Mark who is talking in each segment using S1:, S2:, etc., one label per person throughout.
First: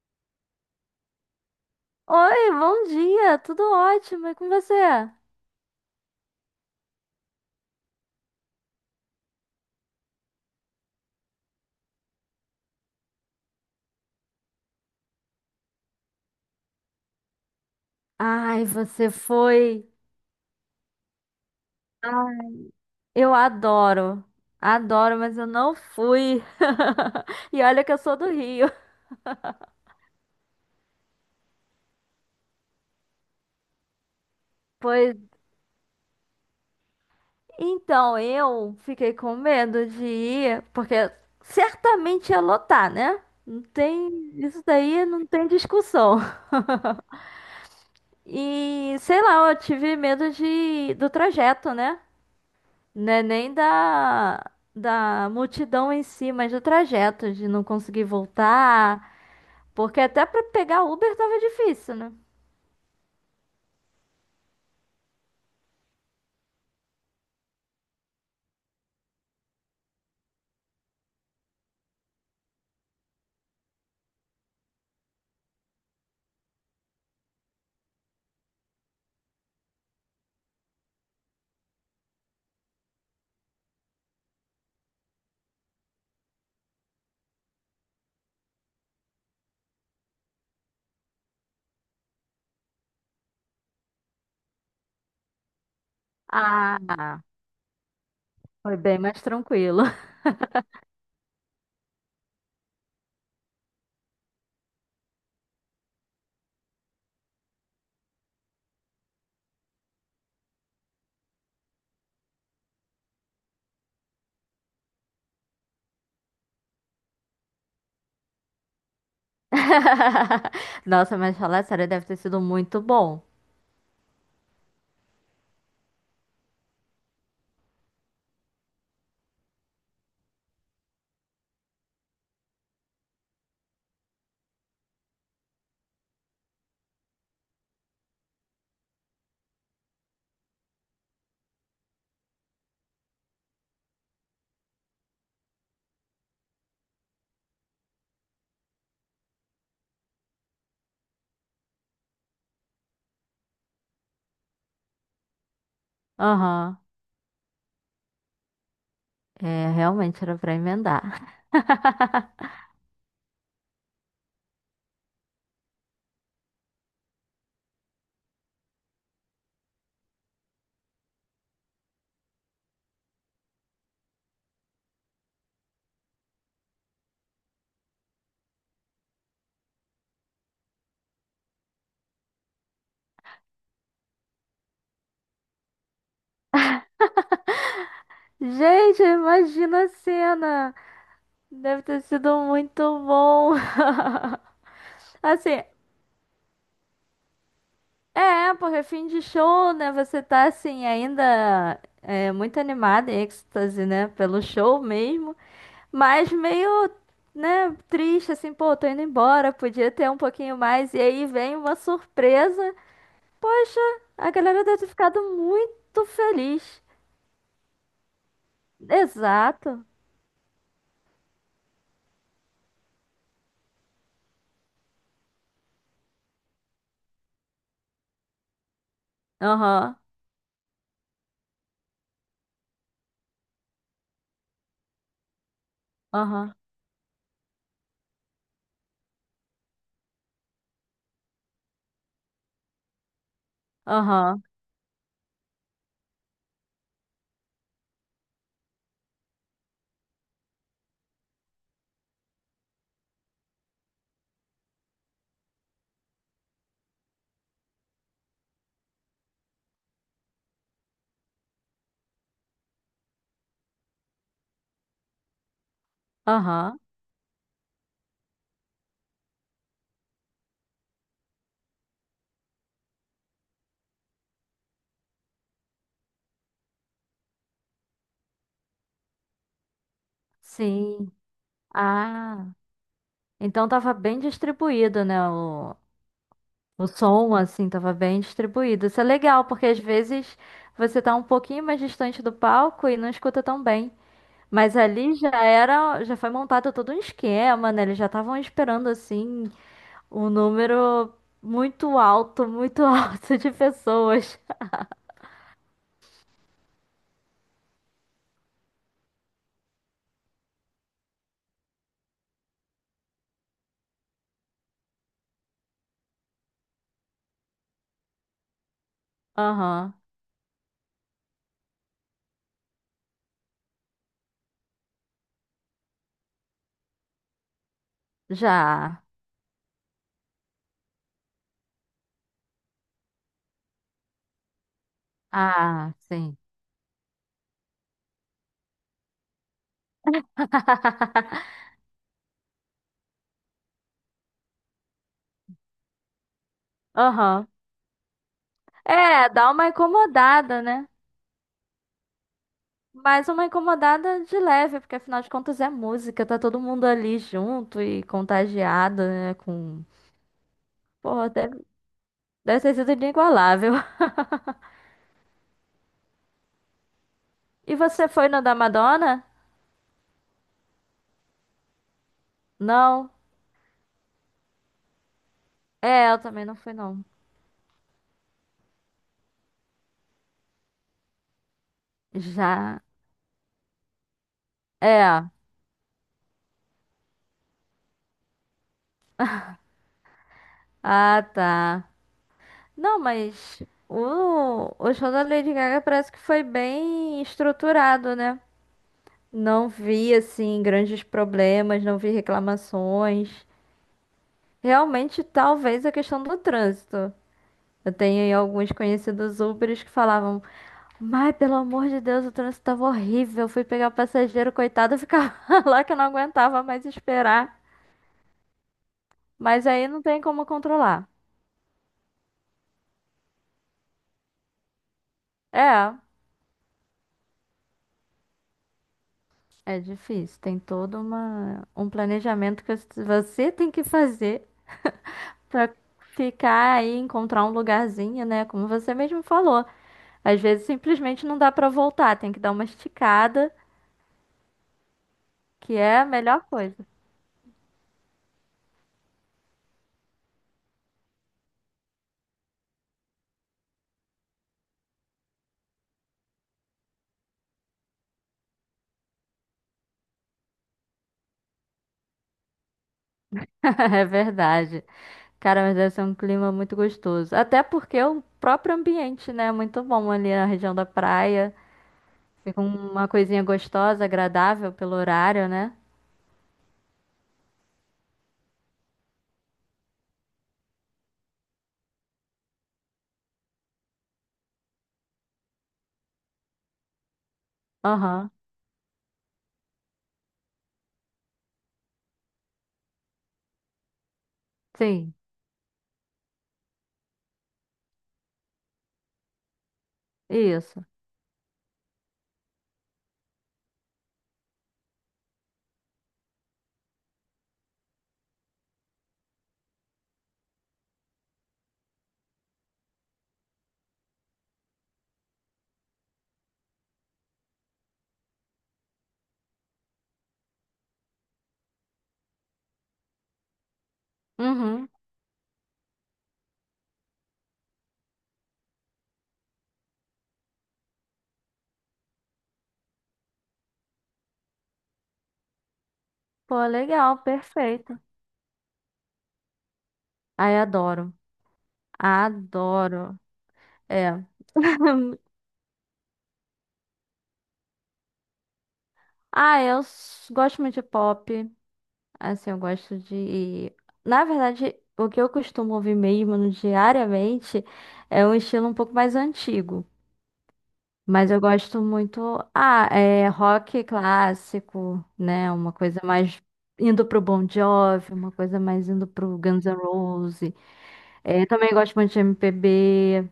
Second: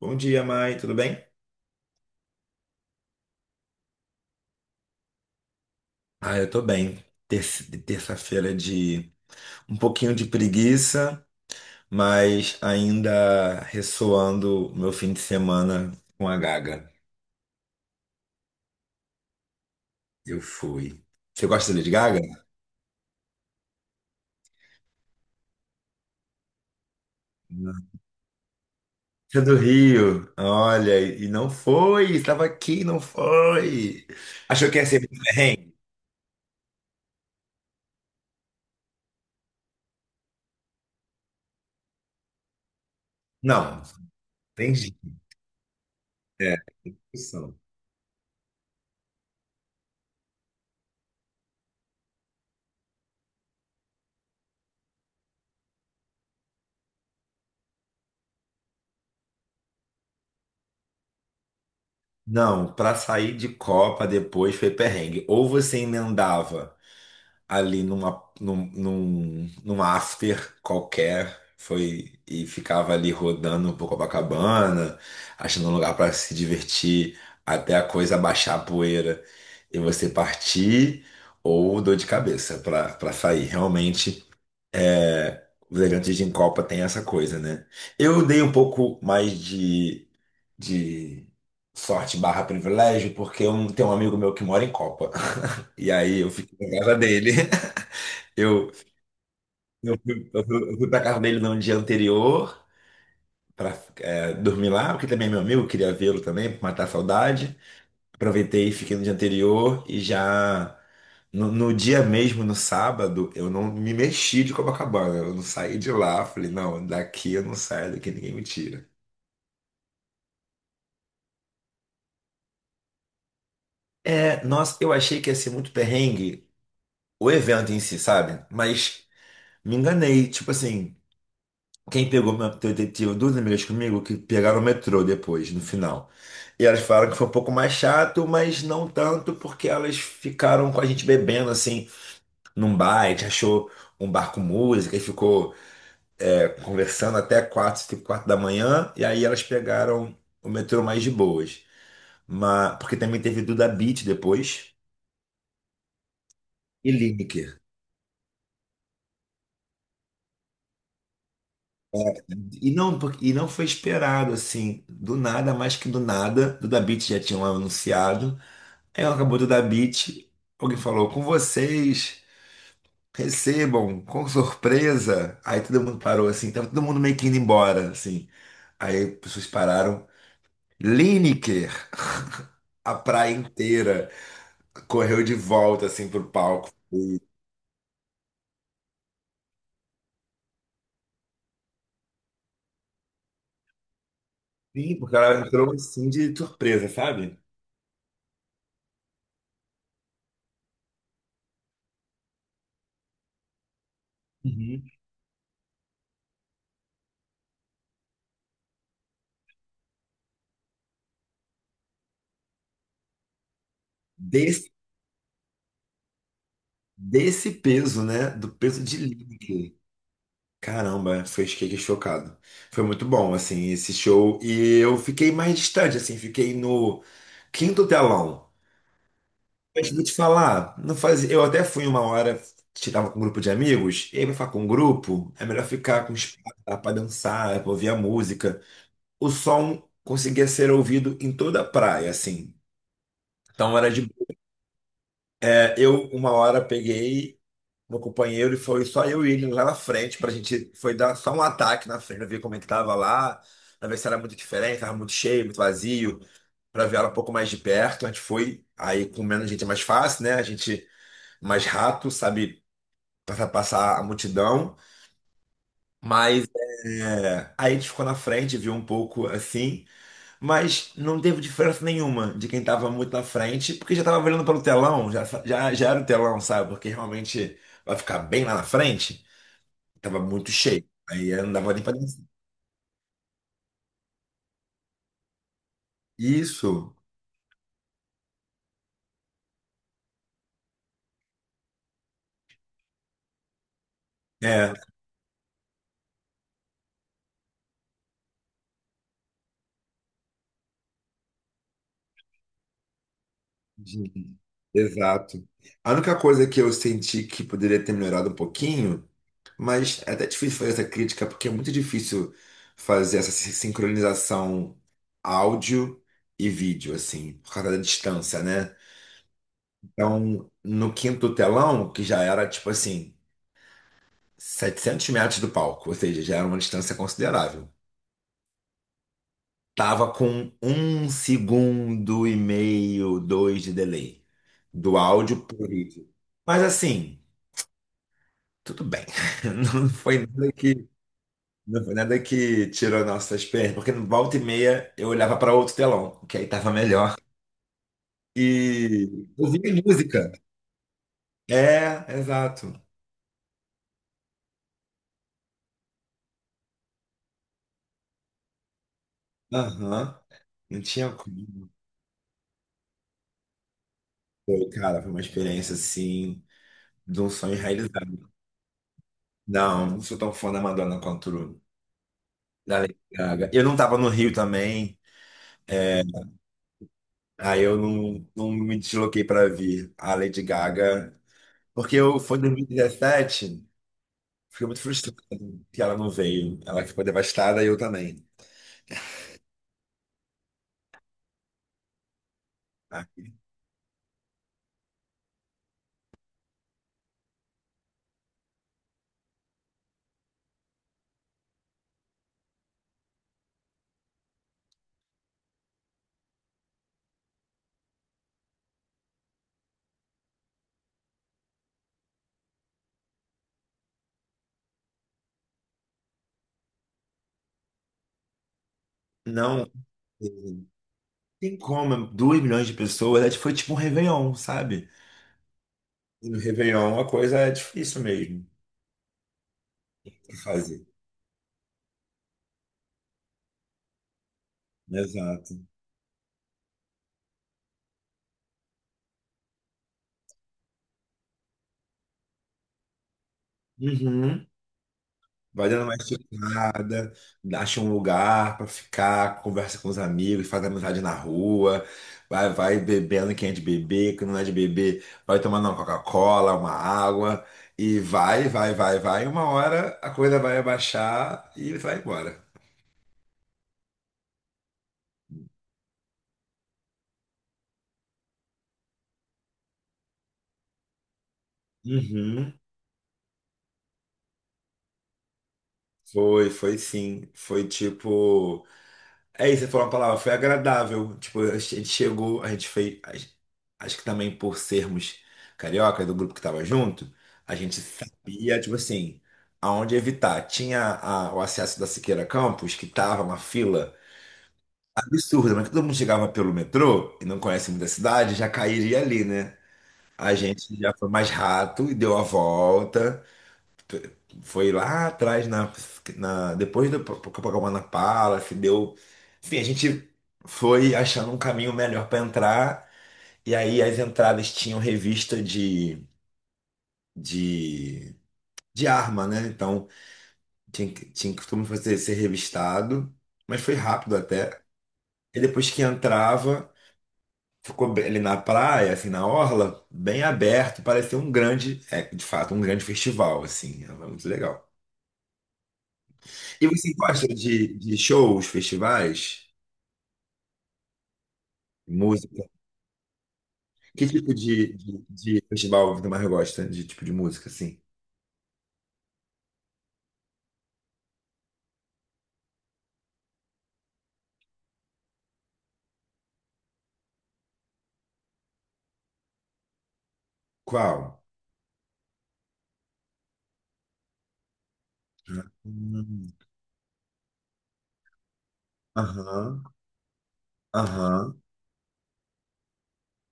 S1: Bom dia, Mai, tudo bem?
S2: Oi, bom dia, tudo ótimo, e com você?
S1: Ah, eu tô bem. Terça-feira é de um pouquinho de preguiça, mas ainda ressoando o meu fim de semana com a Gaga.
S2: Ai, você foi.
S1: Eu fui. Você gosta de Lady
S2: Ah,
S1: Gaga?
S2: eu adoro, mas eu não fui. E olha
S1: Não.
S2: que eu sou do Rio.
S1: Você é do Rio. Olha, e não foi, estava aqui, não foi. Achou que ia ser
S2: Pois
S1: muito perrengue?
S2: então eu fiquei com medo de ir, porque certamente ia lotar, né? Não
S1: Não,
S2: tem, isso
S1: tem
S2: daí
S1: jeito.
S2: não tem discussão.
S1: É, opção.
S2: E sei lá, eu tive medo de do trajeto, né? Não é nem da multidão em si, mas do trajeto, de não conseguir voltar. Porque até pra pegar Uber tava difícil, né?
S1: Não, para sair de Copa depois foi perrengue. Ou você emendava, ali num after qualquer. Foi e ficava ali rodando por Copacabana, achando um lugar para se divertir, até a coisa baixar a poeira e você partir, ou dor de cabeça para sair. Realmente, os elegantes de Copa tem essa coisa, né? Eu dei um pouco mais de sorte barra privilégio, porque eu tenho um amigo meu que mora em Copa. E aí eu fiquei na casa
S2: Ah,
S1: dele. Eu
S2: foi bem mais tranquilo.
S1: eu fui pra casa dele no dia anterior pra dormir lá, porque também é meu amigo, queria vê-lo também, pra matar a saudade. Aproveitei e fiquei no dia anterior e já no dia mesmo, no sábado, eu não me mexi de Copacabana, eu não saí de lá. Falei, não, daqui eu não saio, daqui ninguém me tira.
S2: Nossa, mas falar sério, deve ter sido muito bom.
S1: É, nossa, eu achei que ia ser muito perrengue o evento em si, sabe? Mas me enganei, tipo assim. Quem pegou uma detetive, duas amigas comigo, que pegaram o metrô depois, no final. E elas falaram que foi um pouco mais chato, mas não tanto, porque elas ficaram com a gente bebendo, assim, num bar. A gente achou um bar com música e ficou conversando até quatro, cinco, quatro da manhã. E aí elas pegaram o metrô mais de boas. Mas, porque também teve Duda Beat depois
S2: Aham.
S1: e Lineker.
S2: É, realmente era pra emendar.
S1: E não, e não foi esperado, assim, do nada, mais que do nada. Duda Beat já tinham anunciado. Ela acabou de dar beat. Alguém falou com vocês, recebam com surpresa. Aí todo mundo parou assim, tava todo mundo meio que indo embora, assim. Aí as pessoas pararam. Lineker, a praia inteira, correu de volta assim pro palco.
S2: Gente, imagina a cena. Deve ter sido muito bom.
S1: Sim, porque ela
S2: Assim,
S1: entrou assim de surpresa, sabe?
S2: é, porque fim de show, né? Você tá assim, ainda é, muito animada, em êxtase, né? Pelo show
S1: Uhum.
S2: mesmo, mas meio, né, triste, assim, pô, tô indo embora, podia ter um pouquinho mais. E aí vem uma surpresa. Poxa, a galera
S1: Desse,
S2: deve ter ficado muito feliz.
S1: desse peso, né? Do peso de Lineker.
S2: Exato.
S1: Caramba, foi fiquei chocado. Foi muito bom, assim, esse show. E eu fiquei mais distante, assim, fiquei no quinto telão. Mas
S2: Aham,
S1: vou te falar, não fazia. Eu até fui uma hora, estava com um grupo de amigos, e aí pra ficar com um grupo, é melhor ficar com espaço
S2: aham,
S1: para dançar, pra ouvir a música. O som conseguia ser ouvido em toda a praia, assim. Então era de.
S2: aham,
S1: Eu, uma hora, peguei, meu companheiro e foi só eu e ele lá na frente pra gente foi dar só um ataque na frente, ver como é que tava lá, pra ver se era muito diferente, tava muito cheio, muito vazio, pra ver ela um pouco mais de perto. A gente foi, aí com menos gente é mais fácil, né? A gente mais rápido, sabe passar a multidão, mas
S2: aham.
S1: aí a gente ficou na frente, viu um pouco assim, mas não teve diferença nenhuma de quem tava muito na frente, porque já tava olhando pelo telão, já era o telão, sabe? Porque realmente vai ficar bem lá na frente. Tava muito cheio.
S2: Sim.
S1: Aí eu não dava nem pra dançar.
S2: Ah, então tava bem distribuído, né? O
S1: Isso.
S2: som, assim, tava bem distribuído. Isso é legal, porque às vezes você tá um pouquinho mais distante do palco e não escuta tão bem. Mas
S1: É.
S2: ali já era, já foi montado todo um esquema, né? Eles já estavam esperando, assim, um número muito alto, muito alto de
S1: Uhum.
S2: pessoas.
S1: Exato. A única coisa que eu senti que poderia ter melhorado um pouquinho, mas é até difícil fazer essa crítica, porque é muito difícil fazer essa sincronização áudio e vídeo, assim, por causa da distância, né?
S2: Aham,
S1: Então, no quinto telão, que já era, tipo assim, 700 metros do palco, ou seja, já era uma distância considerável.
S2: já.
S1: Tava com um segundo e meio, dois de delay do áudio por
S2: Ah,
S1: vídeo.
S2: sim.
S1: Mas assim, tudo bem. Não foi nada que, não foi nada que tirou nossas pernas, porque no volta e meia eu olhava para outro telão, que aí tava melhor.
S2: Aham.
S1: E
S2: É, dá uma
S1: ouvia música.
S2: incomodada, né?
S1: É, exato.
S2: Mas uma incomodada de leve, porque afinal de contas é música, tá todo mundo ali junto e contagiado, né? Com.
S1: Aham. Não tinha
S2: Pô,
S1: como.
S2: deve ter sido inigualável.
S1: Foi, cara, foi uma experiência assim, de um sonho
S2: E você foi
S1: realizado.
S2: no da Madonna?
S1: Não, não sou tão fã da Madonna quanto da Lady
S2: Não.
S1: Gaga. Eu não tava no Rio também,
S2: É, eu também não fui, não.
S1: aí eu não me desloquei pra vir a Lady Gaga, porque eu foi em
S2: Já.
S1: 2017, fiquei muito frustrado
S2: É.
S1: que ela não veio. Ela ficou devastada e eu também.
S2: Ah, tá. Não,
S1: Ah,
S2: mas o show da Lady Gaga parece que foi bem estruturado, né? Não vi, assim, grandes problemas, não vi reclamações. Realmente, talvez a questão do trânsito. Eu tenho aí alguns conhecidos Ubers que falavam, mas pelo amor de Deus, o trânsito tava horrível. Fui pegar o passageiro, coitado, eu ficava lá que eu não aguentava mais esperar. Mas
S1: não
S2: aí não tem como controlar.
S1: tem como, 2 milhões de pessoas, foi tipo um Réveillon, sabe?
S2: É,
S1: E no Réveillon a coisa é difícil mesmo
S2: é
S1: de
S2: difícil. Tem
S1: fazer.
S2: todo um planejamento que você tem que fazer
S1: Exato.
S2: pra ficar aí, encontrar um lugarzinho, né? Como você mesmo falou. Às vezes simplesmente não dá pra voltar, tem que dar uma esticada,
S1: Uhum. Vai
S2: que
S1: dando uma
S2: é a melhor coisa.
S1: esticada, acha um lugar pra ficar, conversa com os amigos, faz amizade na rua, vai bebendo quem é de beber, quem não é de beber, vai tomando uma Coca-Cola, uma água, e vai, vai, vai, vai. Uma hora a coisa vai abaixar e vai embora.
S2: É verdade. Cara, mas deve ser um clima muito gostoso. Até porque o próprio ambiente, né, é muito bom ali na região da praia.
S1: Uhum.
S2: Fica uma coisinha gostosa, agradável pelo horário, né?
S1: Foi, foi sim. Foi tipo. É isso, você falou uma palavra, foi agradável. Tipo, a gente chegou, a gente fez. Acho que também por sermos carioca do grupo que tava junto, a gente
S2: Aham,
S1: sabia, tipo assim, aonde evitar. Tinha o acesso da Siqueira Campos, que tava uma fila
S2: sim,
S1: absurda, mas todo mundo chegava pelo metrô e não conhece muita cidade, já cairia ali, né? A gente
S2: isso.
S1: já foi mais rato e deu a volta foi lá atrás na, na depois do Copacabana Palace, deu, enfim, a gente foi achando um caminho melhor para entrar e aí as entradas tinham revista de, de arma, né? Então tinha que todo mundo fazer ser revistado, mas foi rápido até.
S2: Uhum.
S1: E depois que entrava, ali na praia, assim, na orla, bem aberto, parecia um grande, é, de fato, um grande festival, assim, era muito legal.
S2: Pô,
S1: E você
S2: legal,
S1: gosta de
S2: perfeito.
S1: shows, festivais,
S2: Ai, adoro.
S1: música?
S2: Adoro.
S1: Que
S2: É.
S1: tipo de, de, de festival você mais gosta de tipo de música, assim?
S2: Ah, eu gosto muito de pop. Assim, eu gosto de. Na verdade, o que eu costumo ouvir mesmo diariamente é um estilo um pouco mais antigo.
S1: Qual?
S2: Mas eu gosto muito. Ah, é rock clássico, né? Uma coisa
S1: Hum,
S2: mais indo pro Bon Jovi, uma coisa mais indo pro
S1: Aham,
S2: Guns N' Roses.
S1: aham,
S2: É, também gosto muito de MPB.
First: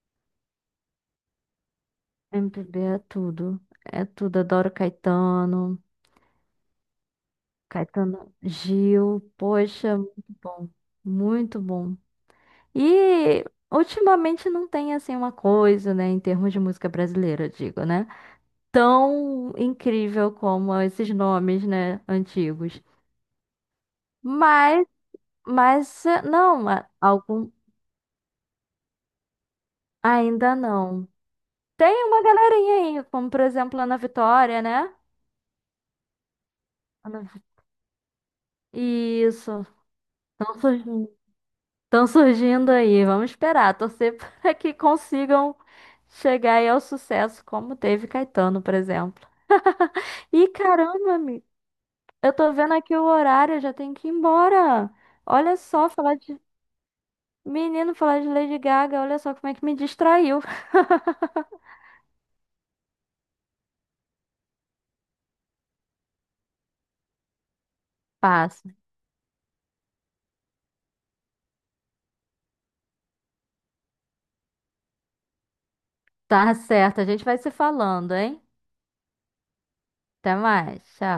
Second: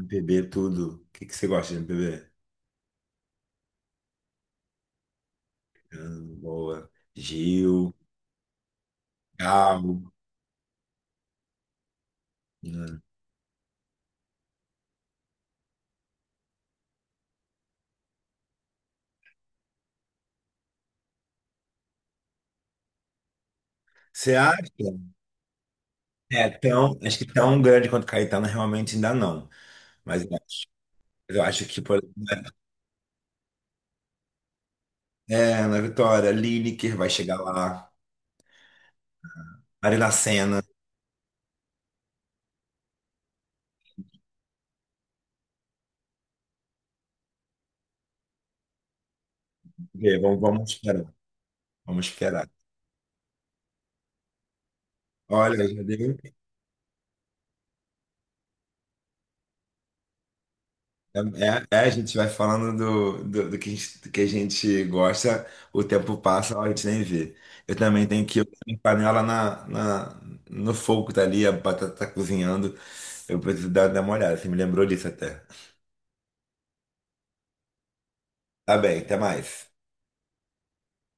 S1: MPB tudo. O que, que você gosta de MPB?
S2: MPB é tudo. É tudo. Adoro Caetano.
S1: Boa. Gil,
S2: Caetano Gil. Poxa,
S1: Gal.
S2: muito bom. Muito bom.
S1: Hum.
S2: E ultimamente não tem assim uma coisa, né? Em termos de música brasileira, eu digo, né? Tão incrível como esses nomes, né? Antigos.
S1: Você acha?
S2: Mas, mas
S1: É,
S2: não,
S1: tão, acho que
S2: algum
S1: tão grande quanto Caetano realmente ainda não. Mas eu
S2: ainda
S1: acho,
S2: não.
S1: eu acho que,
S2: Tem uma galerinha aí, como por exemplo a Ana Vitória, né?
S1: na Vitória, Lineker vai
S2: Ana
S1: chegar
S2: Vi-
S1: lá.
S2: Isso,
S1: Marina
S2: estão
S1: Sena.
S2: surgindo, tão surgindo aí. Vamos esperar, torcer para que consigam chegar aí ao sucesso, como teve Caetano, por exemplo.
S1: Vamos,
S2: E
S1: vamos esperar.
S2: caramba, amigo,
S1: Vamos
S2: eu
S1: esperar.
S2: tô vendo aqui o horário, eu já tenho que ir embora. Olha
S1: Olha, já
S2: só,
S1: deu.
S2: falar de menino, falar de Lady Gaga, olha só como é que me distraiu.
S1: É, é, a gente vai falando do que a gente gosta, o tempo passa, a gente nem vê. Eu também tenho que ir
S2: Passa.
S1: com panela no fogo, tá ali, a batata tá cozinhando. Eu preciso dar uma olhada, você me lembrou disso até.
S2: Tá certo, a gente vai se falando, hein?
S1: Tá bem, até mais.
S2: Até mais, tchau.